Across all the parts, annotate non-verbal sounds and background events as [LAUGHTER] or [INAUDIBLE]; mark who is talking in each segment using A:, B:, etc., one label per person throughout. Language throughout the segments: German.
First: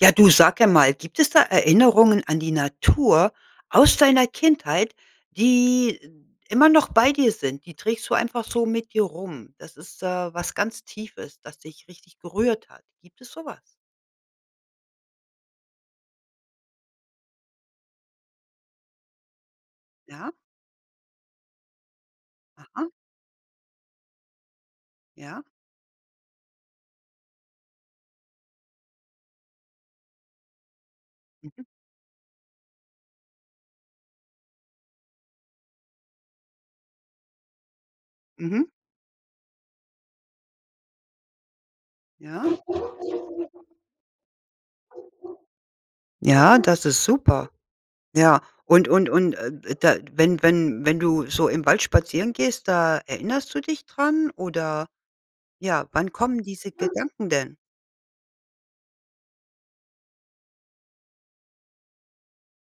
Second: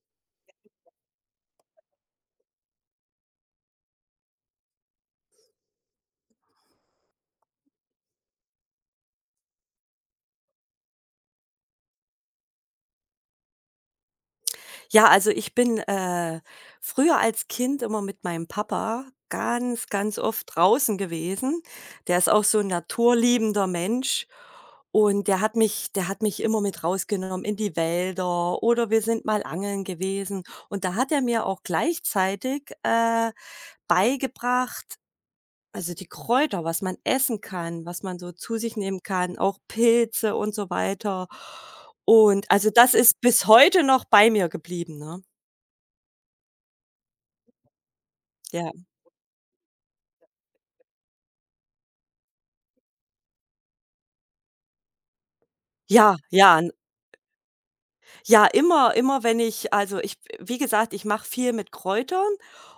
A: Ja, du sag einmal, gibt es da Erinnerungen an die Natur aus deiner Kindheit, die immer noch bei dir sind? Die trägst du einfach so mit dir rum. Das ist, was ganz Tiefes, das dich richtig gerührt hat. Gibt es so was?
B: Ja, also ich bin, früher als Kind immer mit meinem Papa ganz
A: Ja?
B: oft draußen gewesen. Der ist auch so ein
A: Aha,
B: naturliebender Mensch, und der
A: ja.
B: hat mich der hat mich immer mit rausgenommen in die Wälder, oder wir sind mal angeln gewesen. Und da hat er mir auch
A: Mhm,
B: gleichzeitig, beigebracht, also die Kräuter, was man essen kann, was man so zu
A: mhm,
B: sich nehmen kann, auch Pilze und so weiter. Und
A: ja.
B: also das ist bis heute noch bei mir geblieben, ne?
A: Ja, das ist super. Ja.
B: Ja.
A: Und da wenn du so im Wald spazieren gehst, da erinnerst du dich dran oder ja, wann
B: Ja,
A: kommen
B: ja, n
A: diese Gedanken denn?
B: ja, immer wenn ich, also ich wie gesagt, ich mache viel mit Kräutern,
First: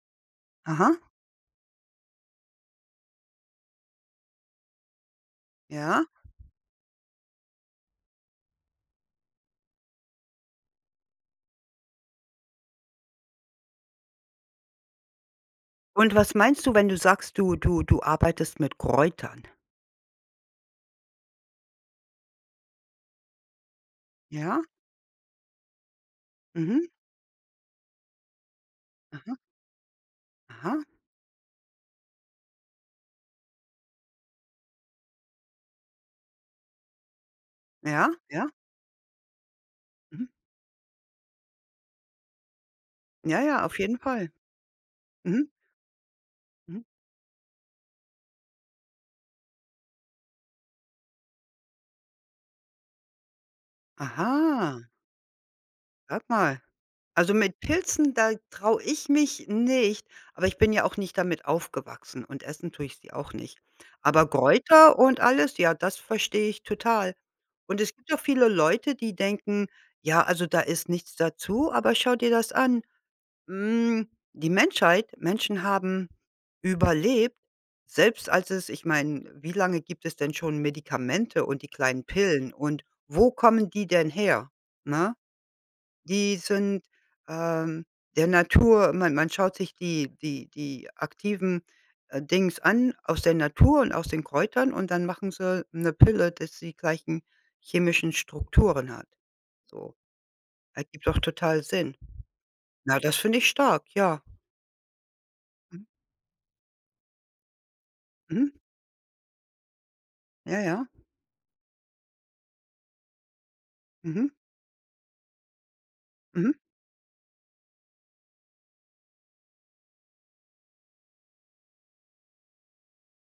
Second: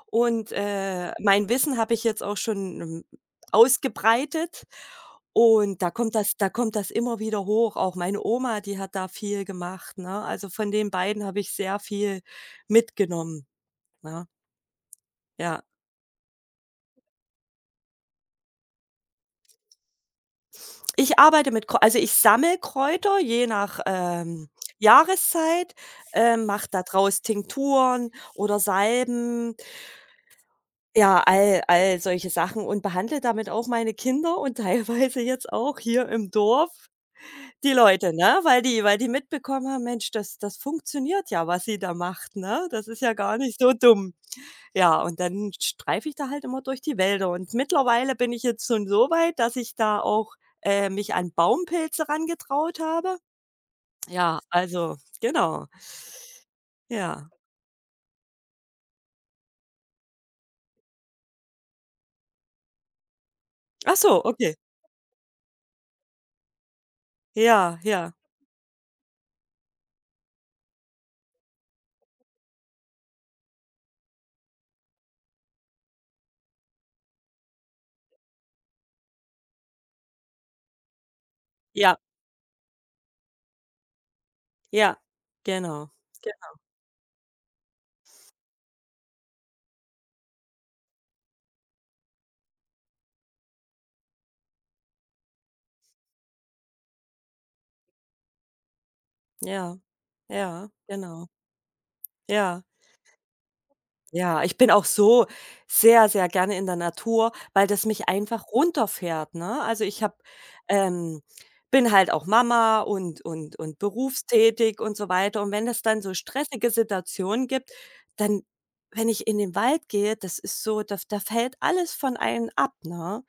B: und
A: Aha,
B: mein Wissen habe ich jetzt auch schon, ausgebreitet, und da
A: ja.
B: kommt das da kommt das immer wieder hoch. Auch meine Oma, die hat da viel gemacht, ne? Also von den beiden habe ich sehr viel mitgenommen, ne? Ja.
A: Und was meinst du, wenn du sagst, du arbeitest mit Kräutern?
B: Ich arbeite mit Kr Also, ich sammle Kräuter je nach,
A: Ja?
B: Jahreszeit, mache da
A: Mhm.
B: draus Tinkturen oder
A: Aha,
B: Salben,
A: aha.
B: ja, all solche Sachen, und behandle damit auch meine Kinder und [LAUGHS] teilweise jetzt auch hier im Dorf die
A: Ja,
B: Leute, ne?
A: ja.
B: Weil die mitbekommen haben: „Mensch,
A: Mhm.
B: das funktioniert ja, was sie da macht, ne? Das ist ja gar
A: Ja,
B: nicht
A: ja,
B: so
A: auf jeden
B: dumm.“
A: Fall.
B: Ja, und
A: Mhm,
B: dann streife ich da halt immer
A: mhm.
B: durch die Wälder, und mittlerweile bin ich jetzt schon so weit, dass ich da auch, mich an Baumpilze rangetraut habe. Ja,
A: Aha,
B: also genau,
A: sag mal.
B: ja.
A: Also, mit Pilzen, da traue ich mich nicht, aber ich bin ja auch nicht damit aufgewachsen und essen tue ich sie auch nicht.
B: Ach so,
A: Aber
B: okay.
A: Kräuter und alles, ja, das verstehe ich total.
B: Ja,
A: Und es
B: ja,
A: gibt auch viele Leute, die denken: „Ja, also, da ist nichts dazu, aber schau dir das an. Hm, die Menschheit Menschen haben überlebt, selbst als es ich meine, wie lange gibt es denn schon Medikamente und die
B: ja,
A: kleinen Pillen und wo kommen die denn her,
B: ja,
A: ne?
B: genau,
A: Die
B: genau,
A: sind, ähm, der Natur man schaut sich die aktiven, Dings an aus der Natur und aus den Kräutern und dann machen sie eine Pille, dass die gleichen chemischen Strukturen hat.
B: ja,
A: So,
B: ja,
A: ergibt doch
B: genau,
A: total Sinn.
B: ja.
A: Na, das finde ich stark, ja.
B: Ja, ich bin auch so
A: Mhm.
B: sehr, sehr gerne in der Natur, weil das mich einfach
A: Mhm.
B: runterfährt, ne? Also, ich habe,
A: Ja, ja.
B: ähm, bin halt auch Mama und
A: Mhm,
B: berufstätig und so weiter. Und wenn es dann so
A: mhm.
B: stressige Situationen gibt, dann, wenn ich in den Wald gehe, das ist so, da fällt alles von einem ab, ne?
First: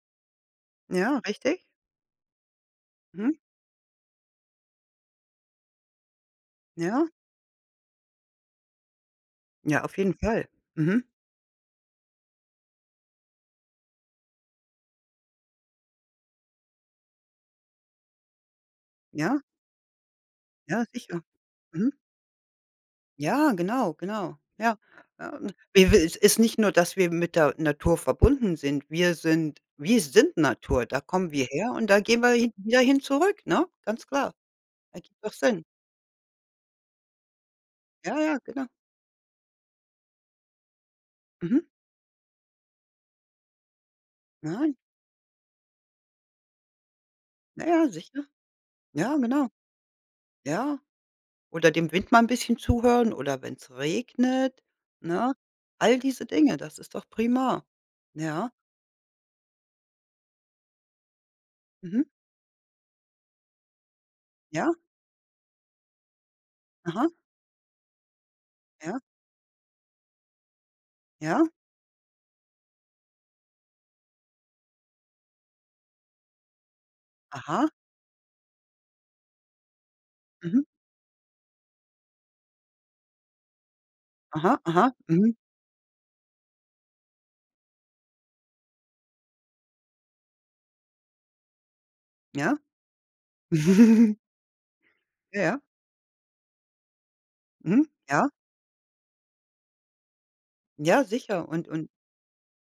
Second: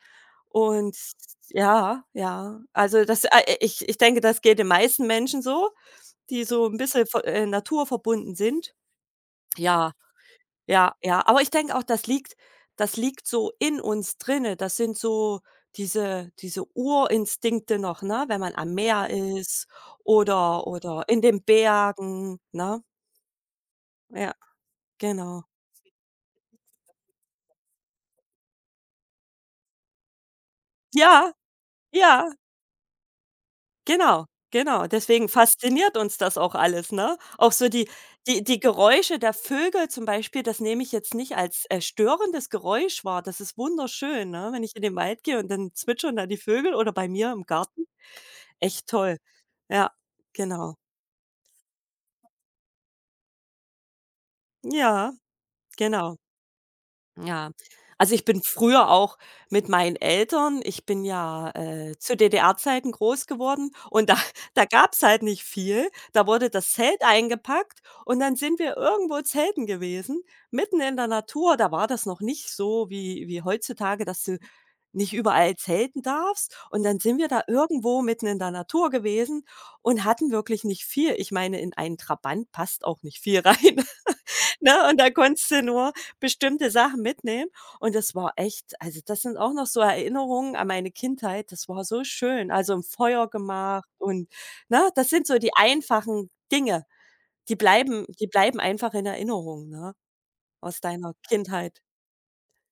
B: Und
A: Ja, richtig.
B: ja, ja, also,
A: Mhm.
B: ich denke, das geht den meisten Menschen so, die so ein bisschen
A: Ja.
B: ver naturverbunden sind.
A: Ja,
B: Ja.
A: auf jeden Fall.
B: Ja,
A: Mhm.
B: ja, aber ich denke auch, das liegt so in uns drinne. Das sind so diese Urinstinkte noch, ne, wenn man am Meer
A: Ja,
B: ist oder
A: ja,
B: oder in
A: sicher.
B: den
A: Mhm.
B: Bergen, ne?
A: Ja, genau,
B: Ja,
A: genau. Ja. Ja,
B: genau.
A: und wir wir es ist nicht nur, dass wir mit der Natur verbunden sind. Wir sind Natur. Da kommen
B: Ja,
A: wir her und da gehen wir
B: ja,
A: hin wieder hin zurück, ne? Ganz
B: genau,
A: klar.
B: genau.
A: Ergibt
B: Deswegen
A: doch Sinn.
B: fasziniert uns das auch alles, ne? Auch so die
A: Ja, ja,
B: die die
A: genau.
B: Geräusche der Vögel zum Beispiel, das nehme ich jetzt nicht
A: Mhm.
B: als, störendes Geräusch wahr. Das ist wunderschön, ne, wenn ich
A: Nein.
B: in den Wald gehe und dann zwitschern da die Vögel oder bei mir im
A: Ja,
B: Garten.
A: ja, sicher.
B: Echt
A: Ja,
B: toll.
A: genau.
B: Ja, genau.
A: Ja. Oder dem Wind mal 'n bisschen zuhören oder wenn's regnet,
B: Ja,
A: ne? All
B: genau.
A: diese Dinge, das ist doch
B: Ja.
A: prima.
B: Also, ich bin
A: Ja,
B: früher auch mit meinen Eltern, ich bin ja,
A: mhm,
B: zu DDR-Zeiten groß geworden, und da [LAUGHS] da
A: ja,
B: gab es halt nicht viel. Da wurde das Zelt
A: aha,
B: eingepackt und dann sind wir
A: ja,
B: irgendwo zelten gewesen, mitten in der
A: ja,
B: Natur. Da war das noch nicht so wie heutzutage, dass du nicht überall zelten darfst. Und dann sind wir da
A: aha,
B: irgendwo mitten in der Natur gewesen und hatten
A: mhm,
B: wirklich nicht viel. Ich meine, in einen Trabant passt auch nicht viel [LAUGHS] rein.
A: aha, aha,
B: Ne, und da
A: mhm,
B: konntest du nur bestimmte Sachen mitnehmen. Und das war echt, also, das sind auch noch so Erinnerungen an meine Kindheit. Das war so schön.
A: ja.
B: Also, im Feuer gemacht
A: [LAUGHS]
B: und, ne, das sind so
A: Ja,
B: die
A: ja,
B: einfachen Dinge, die
A: mhm,
B: bleiben die
A: ja,
B: bleiben einfach in Erinnerung, ne, aus
A: ja,
B: deiner
A: sicher.
B: Kindheit.
A: Und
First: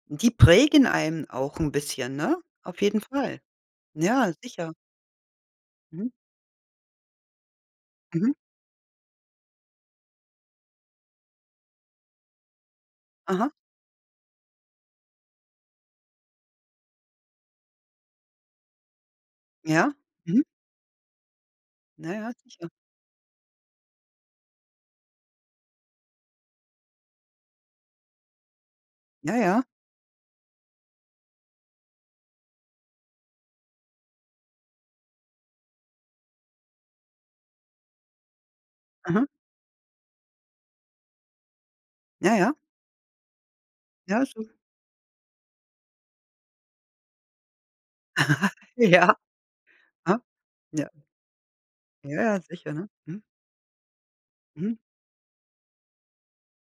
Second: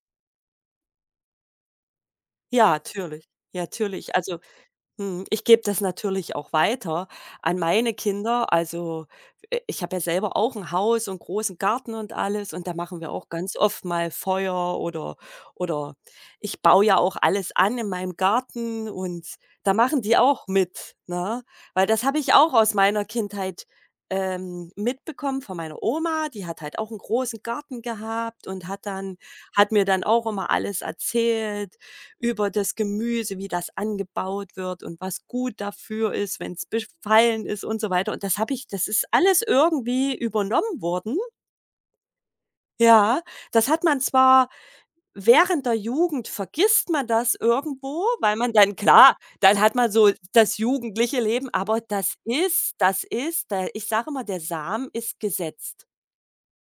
A: die prägen einen auch 'n bisschen, ne?
B: Ja,
A: Auf jeden
B: natürlich.
A: Fall.
B: Ja, natürlich.
A: Ja,
B: Also
A: sicher.
B: mhm, ich gebe das
A: Mhm,
B: natürlich auch weiter an meine
A: mhm,
B: Kinder. Also, ich habe ja selber auch ein Haus und großen Garten und alles, und da machen wir auch
A: aha,
B: ganz oft mal Feuer oder ich baue ja auch alles an in meinem Garten, und da
A: ja,
B: machen die
A: mhm,
B: auch mit, ne? Weil das
A: na
B: habe
A: ja,
B: ich auch
A: sicher.
B: aus meiner Kindheit, mitbekommen von meiner Oma. Die hat halt auch einen großen Garten gehabt und
A: Ja, ja,
B: hat mir dann auch immer alles erzählt, über das Gemüse, wie das angebaut wird und was gut dafür ist, wenn es befallen ist und so weiter. Und das habe ich das ist
A: aha,
B: alles irgendwie übernommen worden.
A: ja, ja,
B: Ja, das hat man
A: ja, so
B: zwar, während der Jugend vergisst man das irgendwo, weil man
A: [LAUGHS]
B: dann,
A: ja,
B: klar, dann hat man so
A: aha,
B: das
A: ja,
B: jugendliche Leben, aber das
A: ja, ja, sicher,
B: ist
A: ne?
B: das
A: Mhm,
B: ist, da, ich sage mal, der
A: mhm.
B: Samen ist gesetzt,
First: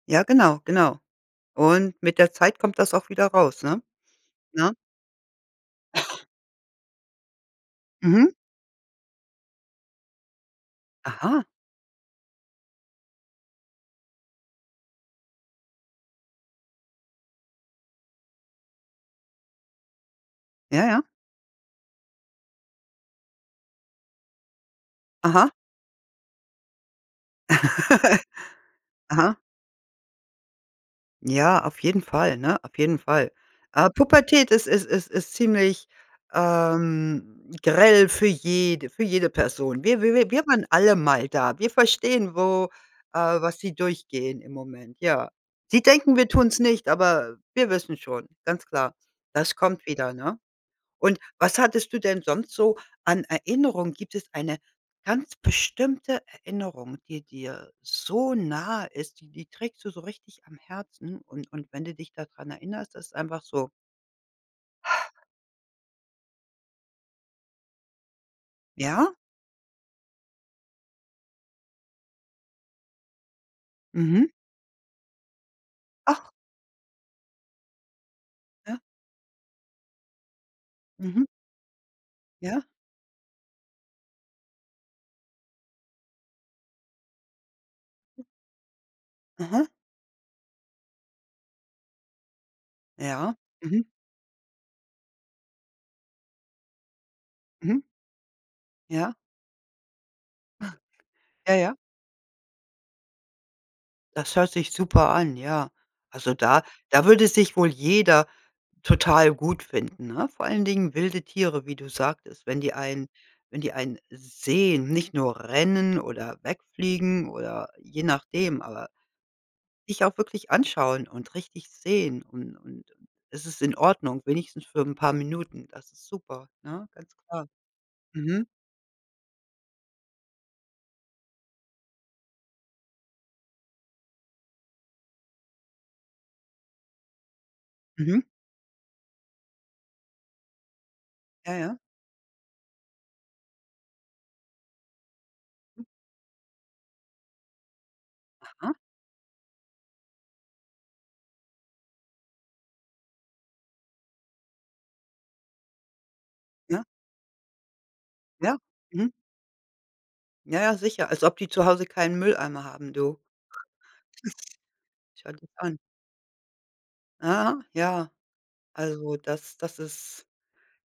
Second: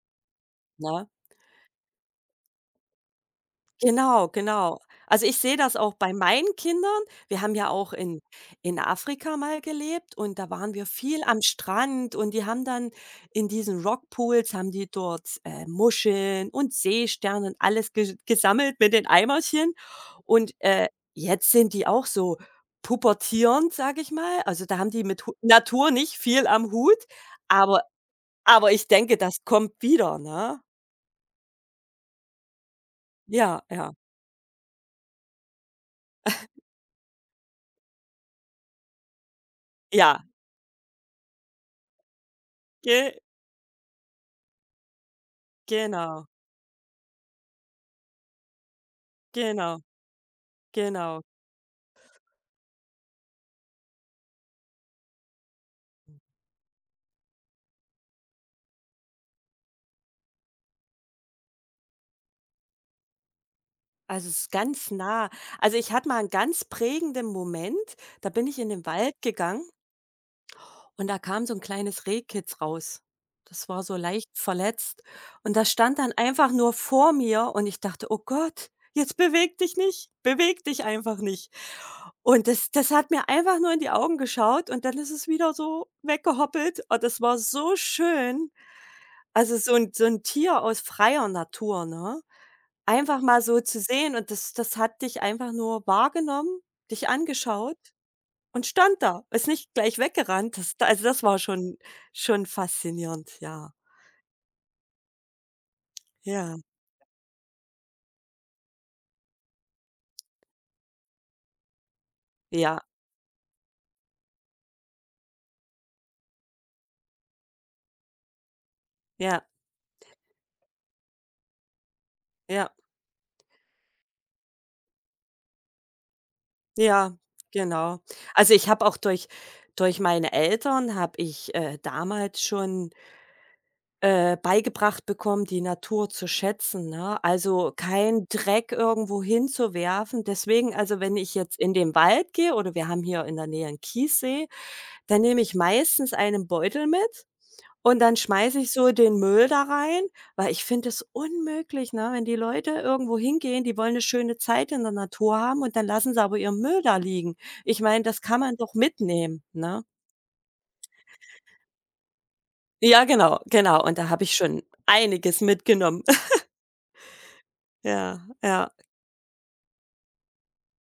A: Ja, genau, genau.
B: ne?
A: Und mit der Zeit kommt das auch wieder raus, ne?
B: Genau,
A: Ne?
B: genau. Also, ich sehe das auch bei meinen Kindern. Wir haben ja auch in
A: Mhm.
B: in Afrika mal gelebt, und da waren wir viel am
A: Aha,
B: Strand, und die haben dann in diesen Rockpools haben die dort, Muscheln und Seesterne und alles ge gesammelt mit den Eimerchen und,
A: ja, ja.
B: jetzt sind die auch so pubertierend, sage ich mal. Also, da haben die mit Hu
A: Aha.
B: Natur nicht viel am Hut, aber
A: [LAUGHS]
B: aber ich denke,
A: Aha.
B: das kommt wieder, ne?
A: Ja, auf jeden Fall, ne? Auf jeden Fall.
B: Ja, ja,
A: Pubertät ist ziemlich, grell für jede Person. Wir wir
B: ja,
A: wir wir waren alle mal da. Wir verstehen, wo
B: ge
A: was sie durchgehen im Moment, ja. Sie denken, wir
B: genau.
A: tun's nicht, aber wir wissen schon, ganz klar. Das
B: Genau,
A: kommt wieder, ne? Und
B: genau.
A: was hattest du denn sonst so an Erinnerungen? Gibt es eine ganz bestimmte Erinnerung, die dir so nahe ist, die trägst du so richtig am Herzen und wenn du dich daran erinnerst, das ist einfach so:
B: Also, es ist ganz nah. Also, ich hatte mal einen ganz prägenden Moment, da bin ich in den Wald
A: „Ja,
B: gegangen und da kam so ein kleines Rehkitz raus. Das war so
A: mhm,
B: leicht verletzt, und das stand dann
A: ach,
B: einfach nur vor mir, und ich dachte: „Oh Gott,
A: ja,
B: jetzt beweg dich nicht, beweg dich einfach
A: mhm,
B: nicht.“ Und
A: ja,
B: das hat mir einfach nur in die Augen geschaut und dann ist es wieder so weggehoppelt. Und das war so schön. Also,
A: aha,
B: so 'n Tier aus freier Natur, ne? Einfach
A: ja,
B: mal so zu
A: mhm,
B: sehen, und das hat dich einfach nur wahrgenommen, dich angeschaut
A: mhm,
B: und stand
A: ja,
B: da, ist nicht gleich weggerannt. Das war
A: ja, ja.“
B: schon schon faszinierend, ja.
A: Das hört sich super an, ja. Also,
B: Ja,
A: da würde sich wohl jeder total gut finden, ne? Vor allen Dingen wilde Tiere, wie du sagtest,
B: ja,
A: wenn die einen sehen, nicht nur rennen oder wegfliegen oder je nachdem, aber
B: ja,
A: dich auch wirklich anschauen und richtig sehen
B: ja,
A: und es ist in Ordnung, wenigstens für ein paar Minuten. Das ist super, ne,
B: ja,
A: ganz klar.
B: genau.
A: Mhm,
B: Also, ich habe auch durch meine Eltern habe ich, damals schon beigebracht bekommen, die Natur zu schätzen, ne? Also,
A: mhm,
B: kein Dreck irgendwo hinzuwerfen. Deswegen, also, wenn ich
A: ja,
B: jetzt in
A: ja.
B: den Wald gehe oder wir haben hier in der Nähe einen Kiessee, dann nehme ich
A: Hm,
B: meistens einen Beutel mit, und dann schmeiße
A: aha,
B: ich so den Müll da rein, weil ich finde es unmöglich, ne, wenn die Leute irgendwo hingehen, die wollen eine schöne Zeit in der Natur haben, und dann lassen sie aber ihren Müll
A: ja,
B: da liegen. Ich meine, das kann man
A: ja,
B: doch
A: mhm.
B: mitnehmen, ne?
A: Ja, ja, sicher, als ob die zu Hause keinen Mülleimer haben,
B: Ja,
A: du.
B: genau, genau. Und da habe ich schon
A: Schau
B: einiges
A: dir's an.
B: mitgenommen.
A: Ja, ja,
B: Ja, ja,
A: also das das ist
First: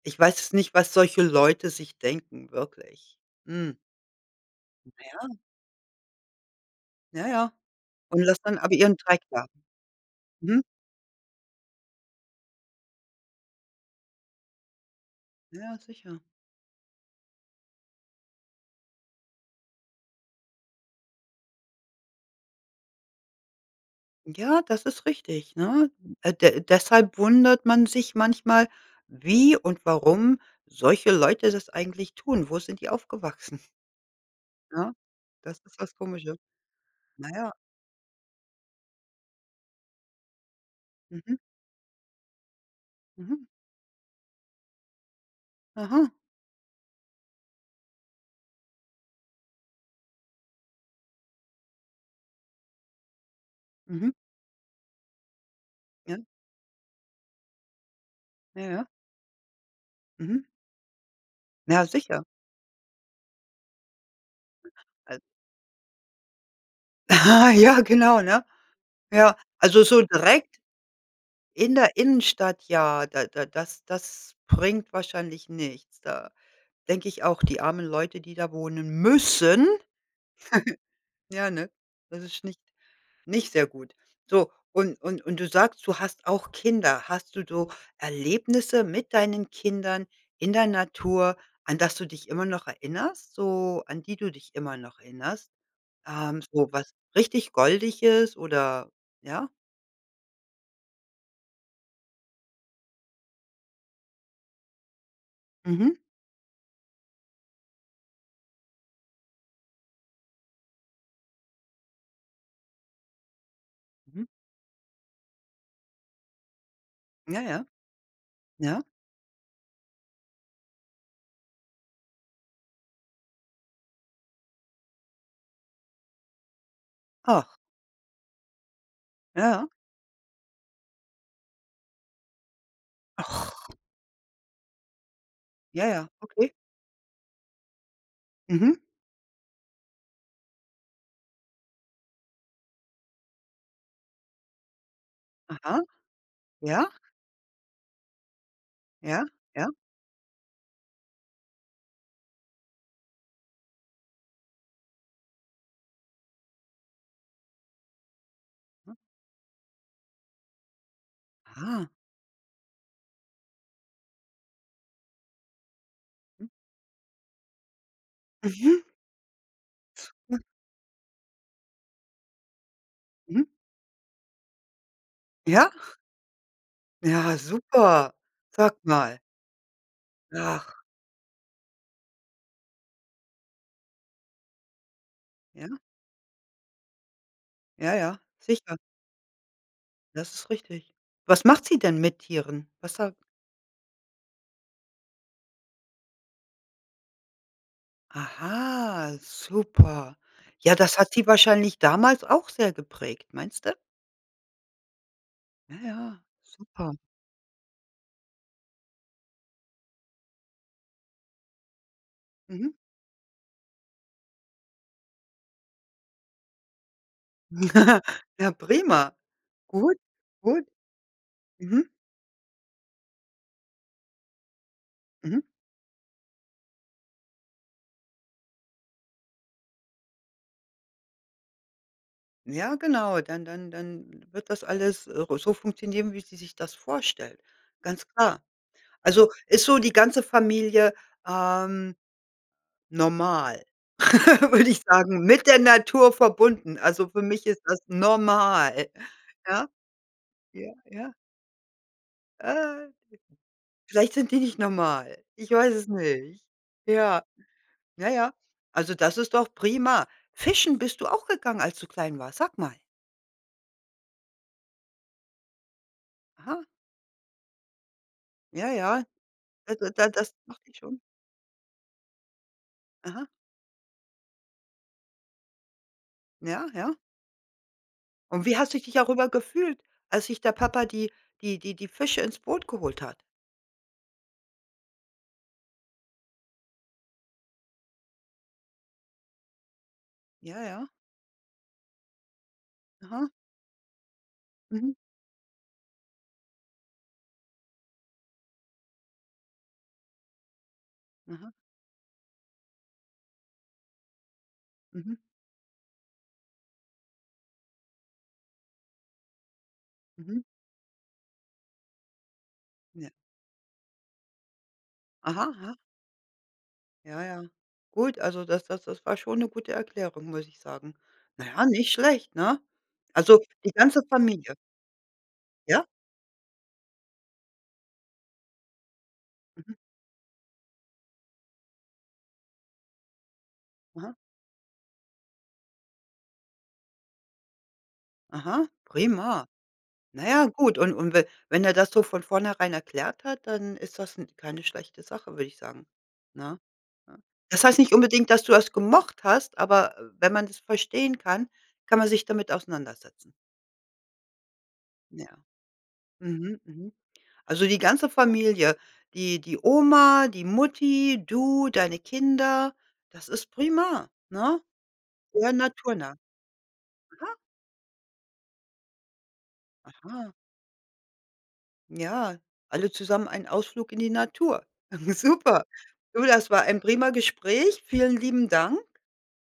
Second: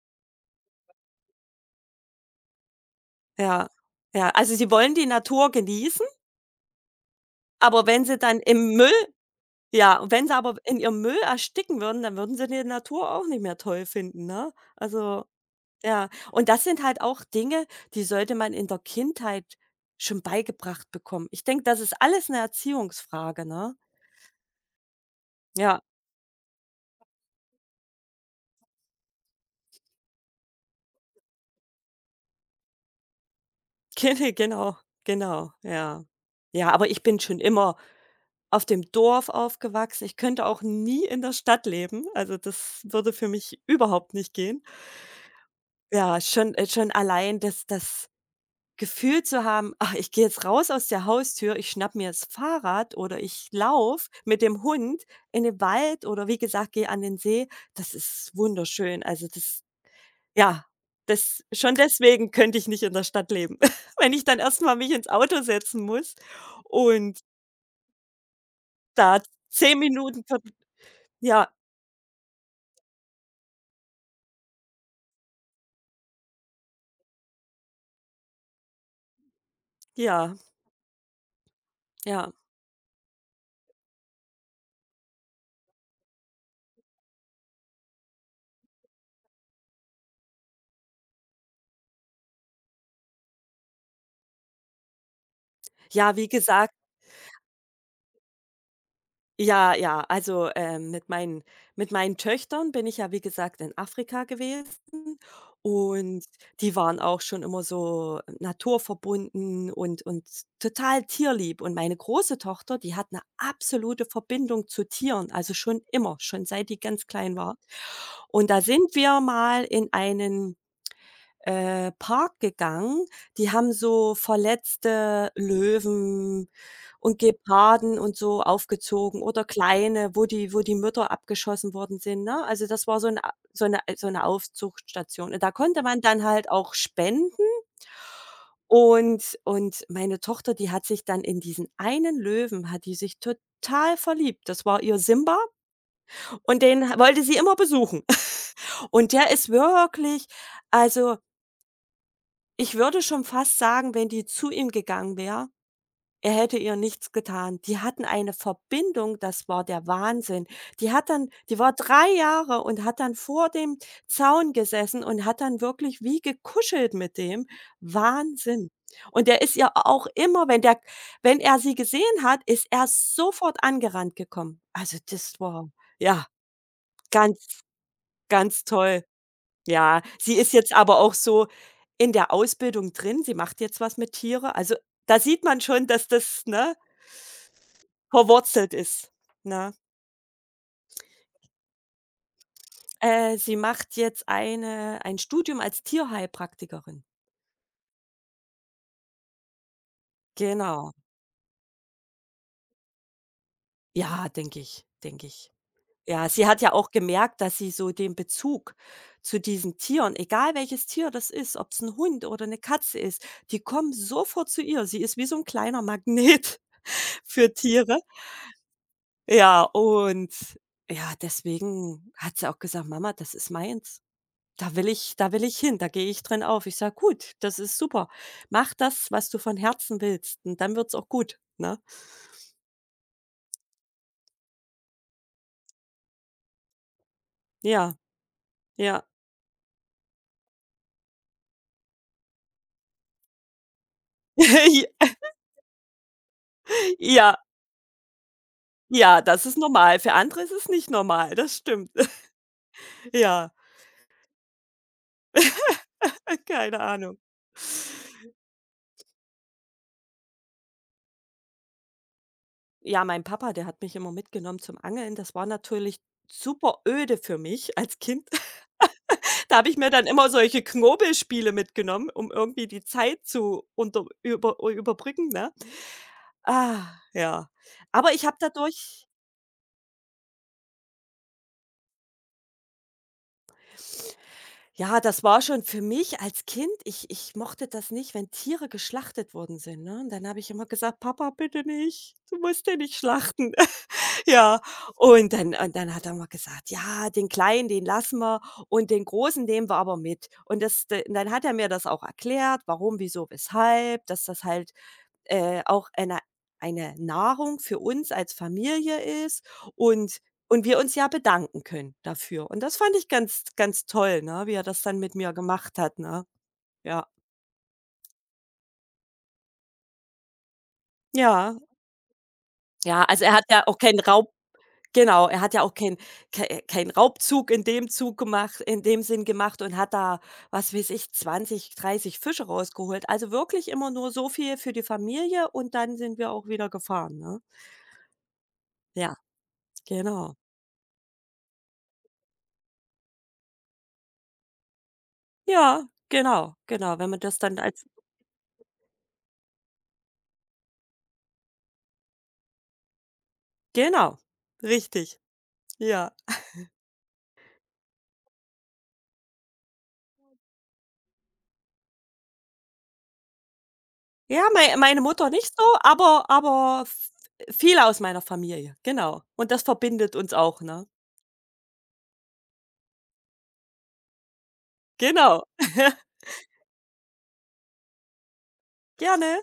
A: ich weiß es nicht, was solche Leute sich denken, wirklich.
B: ja,
A: Mhm.
B: ja. Also, sie
A: Na
B: wollen die
A: ja.
B: Natur genießen,
A: Ja, ja.
B: aber wenn sie
A: Und lass
B: dann
A: dann aber
B: im Müll
A: ihren Dreck da.
B: ja, und wenn sie aber
A: Mhm.
B: in ihrem Müll ersticken würden, dann würden sie die Natur auch nicht mehr toll finden, ne? Also,
A: Ja, ja,
B: ja.
A: sicher.
B: Und das sind halt auch Dinge, die sollte man in der Kindheit schon beigebracht bekommen. Ich denke, das ist alles eine Erziehungsfrage, ne?
A: Ja, das ist richtig,
B: Ja,
A: ne? De Deshalb wundert man sich manchmal, wie und warum solche Leute das eigentlich tun. Wo sind die aufgewachsen,
B: [LAUGHS]
A: [LAUGHS]
B: genau,
A: ne?
B: genau,
A: Das ist das
B: ja.
A: Komische.
B: Ja, aber ich bin
A: Na
B: schon
A: ja.
B: immer auf dem Dorf aufgewachsen. Ich könnte auch nie in der
A: Mhm,
B: Stadt leben. Also, das würde für
A: mhm.
B: mich überhaupt nicht gehen.
A: Aha.
B: Ja, schon schon allein das Gefühl zu haben: „Ach, ich gehe jetzt raus aus der Haustür, ich schnappe mir das Fahrrad oder ich lauf
A: Mhm.
B: mit dem Hund in den Wald
A: Ja,
B: oder, wie gesagt, gehe an den See.“ Das ist
A: ja, ja.
B: wunderschön. Also, das
A: Mhm.
B: ja, das, schon
A: Ja, sicher.
B: deswegen könnte ich nicht in der Stadt leben. [LAUGHS] Wenn ich dann erst mal mich ins
A: Al
B: Auto setzen muss und
A: [LAUGHS] ja, genau, ne?
B: da
A: Ja,
B: 10
A: also so
B: Minuten ver
A: direkt
B: ja,
A: in der Innenstadt, ja, da da das das bringt wahrscheinlich nichts. Da denke ich auch, die armen Leute, die da wohnen müssen,
B: ja.
A: ja, ne? Das
B: Ja.
A: ist nicht nicht sehr gut. So, und du sagst, du hast auch Kinder. Hast du so Erlebnisse mit deinen Kindern in der Natur, an das du dich immer noch erinnerst, so an die du dich immer noch erinnerst?
B: Ja, wie
A: So
B: gesagt,
A: was richtig Goldiges oder ja?
B: ja, ja, also, mit meinen Töchtern bin ich ja, wie gesagt, in Afrika gewesen,
A: Mhm.
B: und die waren auch schon immer so naturverbunden und total tierlieb. Und meine große Tochter, die hat eine absolute
A: Mhm.
B: Verbindung zu Tieren, also, schon immer, schon seit die ganz klein
A: Ja,
B: war.
A: ja.
B: Und da
A: Ja.
B: sind wir mal in einen, Park gegangen. Die haben so verletzte Löwen und
A: Ach,
B: Geparden und so aufgezogen oder
A: ja.
B: kleine, wo die Mütter abgeschossen worden sind, ne? Also, das war so eine Aufzuchtstation. Und da konnte
A: Ja,
B: man
A: ja,
B: dann halt
A: okay.
B: auch spenden,
A: Mhm.
B: und meine Tochter, die hat sich dann in diesen einen Löwen, hat die sich total verliebt. Das war ihr Simba,
A: Aha.
B: und den
A: Ja,
B: wollte sie immer besuchen. [LAUGHS] Und
A: ja,
B: der ist
A: ja.
B: wirklich, also ich würde schon fast sagen, wenn die zu ihm gegangen wäre, er hätte ihr nichts getan. Die hatten eine Verbindung, das war der Wahnsinn. Die hat dann die war
A: Aha.
B: 3 Jahre und hat dann vor dem Zaun gesessen und hat dann wirklich wie
A: Hm.
B: gekuschelt mit dem. Wahnsinn.
A: Mhm.
B: Und der ist ja auch
A: Ja.
B: immer, wenn er sie gesehen hat, ist er
A: Mhm.
B: sofort angerannt gekommen. Also, das war
A: Ja?
B: ja,
A: Ja,
B: ganz,
A: super.
B: ganz
A: Sag
B: toll.
A: mal.
B: Ja, sie ist jetzt
A: Ach,
B: aber auch so in der Ausbildung drin. Sie macht jetzt was mit Tiere. Also, da sieht man
A: ja,
B: schon, dass das, ne,
A: ja, ja,
B: verwurzelt
A: sicher.
B: ist, ne?
A: Das ist richtig. Was macht sie denn mit Tieren? Was sagt
B: Sie macht jetzt ein Studium als Tierheilpraktikerin.
A: Aha, super. Ja,
B: Genau.
A: das hat sie wahrscheinlich damals auch sehr geprägt, meinst du?
B: Ja, denke ich, denke ich.
A: Ja, ja,
B: Ja, sie hat ja auch
A: super.
B: gemerkt, dass sie so den Bezug zu diesen Tieren, egal welches Tier das ist, ob's 'n Hund oder 'ne
A: Mhm.
B: Katze ist, die kommen sofort zu ihr. Sie ist wie so 'n kleiner Magnet [LAUGHS] für Tiere.
A: [LAUGHS] Ja, prima.
B: Ja,
A: Gut,
B: und
A: gut.
B: ja,
A: Mhm,
B: deswegen hat sie auch gesagt: „Mama, das ist meins. Da
A: mhm.
B: will ich hin, da gehe ich drin auf.“ Ich sage: „Gut, das ist super. Mach das, was du von Herzen willst und dann wird's auch gut“, ne?
A: Ja, genau, dann wird das alles, so funktionieren, wie sie sich das vorstellt,
B: Ja,
A: ganz klar.
B: ja.
A: Also, ist so die ganze Familie, ähm, normal,
B: [LAUGHS]
A: [LAUGHS] würde ich
B: J
A: sagen, mit der Natur verbunden. Also, für
B: ja,
A: mich ist das normal.
B: ja, das ist
A: Ja,
B: normal. Für andere ist es
A: ja,
B: nicht
A: ja.
B: normal, das stimmt. [LAUGHS]
A: Äh,
B: Ja,
A: Vielleicht sind die nicht normal. Ich weiß es nicht.
B: keine Ahnung.
A: Ja, ja, ja. Also, das ist doch prima. Fischen bist du auch gegangen, als du klein warst? Sag mal.
B: Ja, mein Papa, der hat mich immer mitgenommen zum Angeln. Das war natürlich
A: Aha,
B: super öde für mich als Kind.
A: ja, ja,
B: Da habe ich mir
A: da
B: dann
A: da
B: immer
A: das
B: solche
A: dachte ich schon.
B: Knobelspiele mitgenommen, um irgendwie die Zeit
A: Aha.
B: zu unter über überbrücken, ne?
A: Ja,
B: Ah,
A: ja.
B: ja. Aber ich habe
A: Und wie hast du dich
B: dadurch,
A: darüber gefühlt, als sich der Papa die Fische ins Boot geholt hat?
B: ja, das war schon für mich als Kind, ich mochte das nicht, wenn Tiere geschlachtet worden sind, ne? Und dann habe ich
A: Ja,
B: immer
A: ja.
B: gesagt: „Papa, bitte nicht. Du musst den nicht
A: Aha.
B: schlachten.“ [LAUGHS] Ja,
A: Mhm.
B: und dann hat er immer gesagt: „Ja, den Kleinen, den lassen wir, und den Großen nehmen wir aber mit.“ Und das d dann hat er
A: Aha.
B: mir das auch erklärt, warum, wieso, weshalb, dass das halt,
A: Mhm.
B: auch eine Nahrung für uns als Familie ist, und
A: Mhm.
B: und wir uns ja bedanken können dafür. Und das fand ich
A: Ja.
B: ganz ganz toll, ne, wie er das dann mit mir
A: Aha, aha.
B: gemacht hat, ne? Ja.
A: Ja, ja. Gut, also das war schon eine gute Erklärung, muss ich sagen. Na
B: Ja.
A: ja, nicht schlecht, ne?
B: Ja, also er
A: Also,
B: hat ja
A: die
B: auch keinen
A: ganze
B: Raub
A: Familie,
B: genau, er hat ja auch
A: ja?
B: keinen keinen Raubzug in dem Sinn gemacht
A: Mhm.
B: und hat da, was weiß ich, 20, 30 Fische rausgeholt. Also wirklich immer nur
A: Aha.
B: so viel für die Familie und dann sind wir auch wieder gefahren, ne?
A: Aha,
B: Ja,
A: prima. Na
B: genau.
A: ja, gut und we wenn er das so von vornherein erklärt hat, dann ist das 'n keine schlechte Sache, würde ich sagen,
B: Ja, genau,
A: ne?
B: genau, wenn
A: Ja.
B: man das dann
A: Das heißt
B: als
A: nicht unbedingt, dass du das gemocht hast, aber wenn man das verstehen kann, kann man sich damit auseinandersetzen.
B: genau, richtig,
A: Ja.
B: ja.
A: Mhm, mhm. Also, die ganze Familie, die die Oma, die Mutti, du, deine Kinder, das ist prima,
B: Ja,
A: ne?
B: meine Mutter nicht
A: Sehr
B: so,
A: naturnah.
B: aber v
A: Aha,
B: viele aus meiner Familie, genau. Und das verbindet uns
A: aha.
B: auch, ne?
A: Ja, alle zusammen einen Ausflug in die Natur. [LAUGHS]
B: Genau.
A: Super.
B: [LAUGHS]
A: Du, das war ein prima Gespräch. Vielen lieben Dank.
B: Gerne.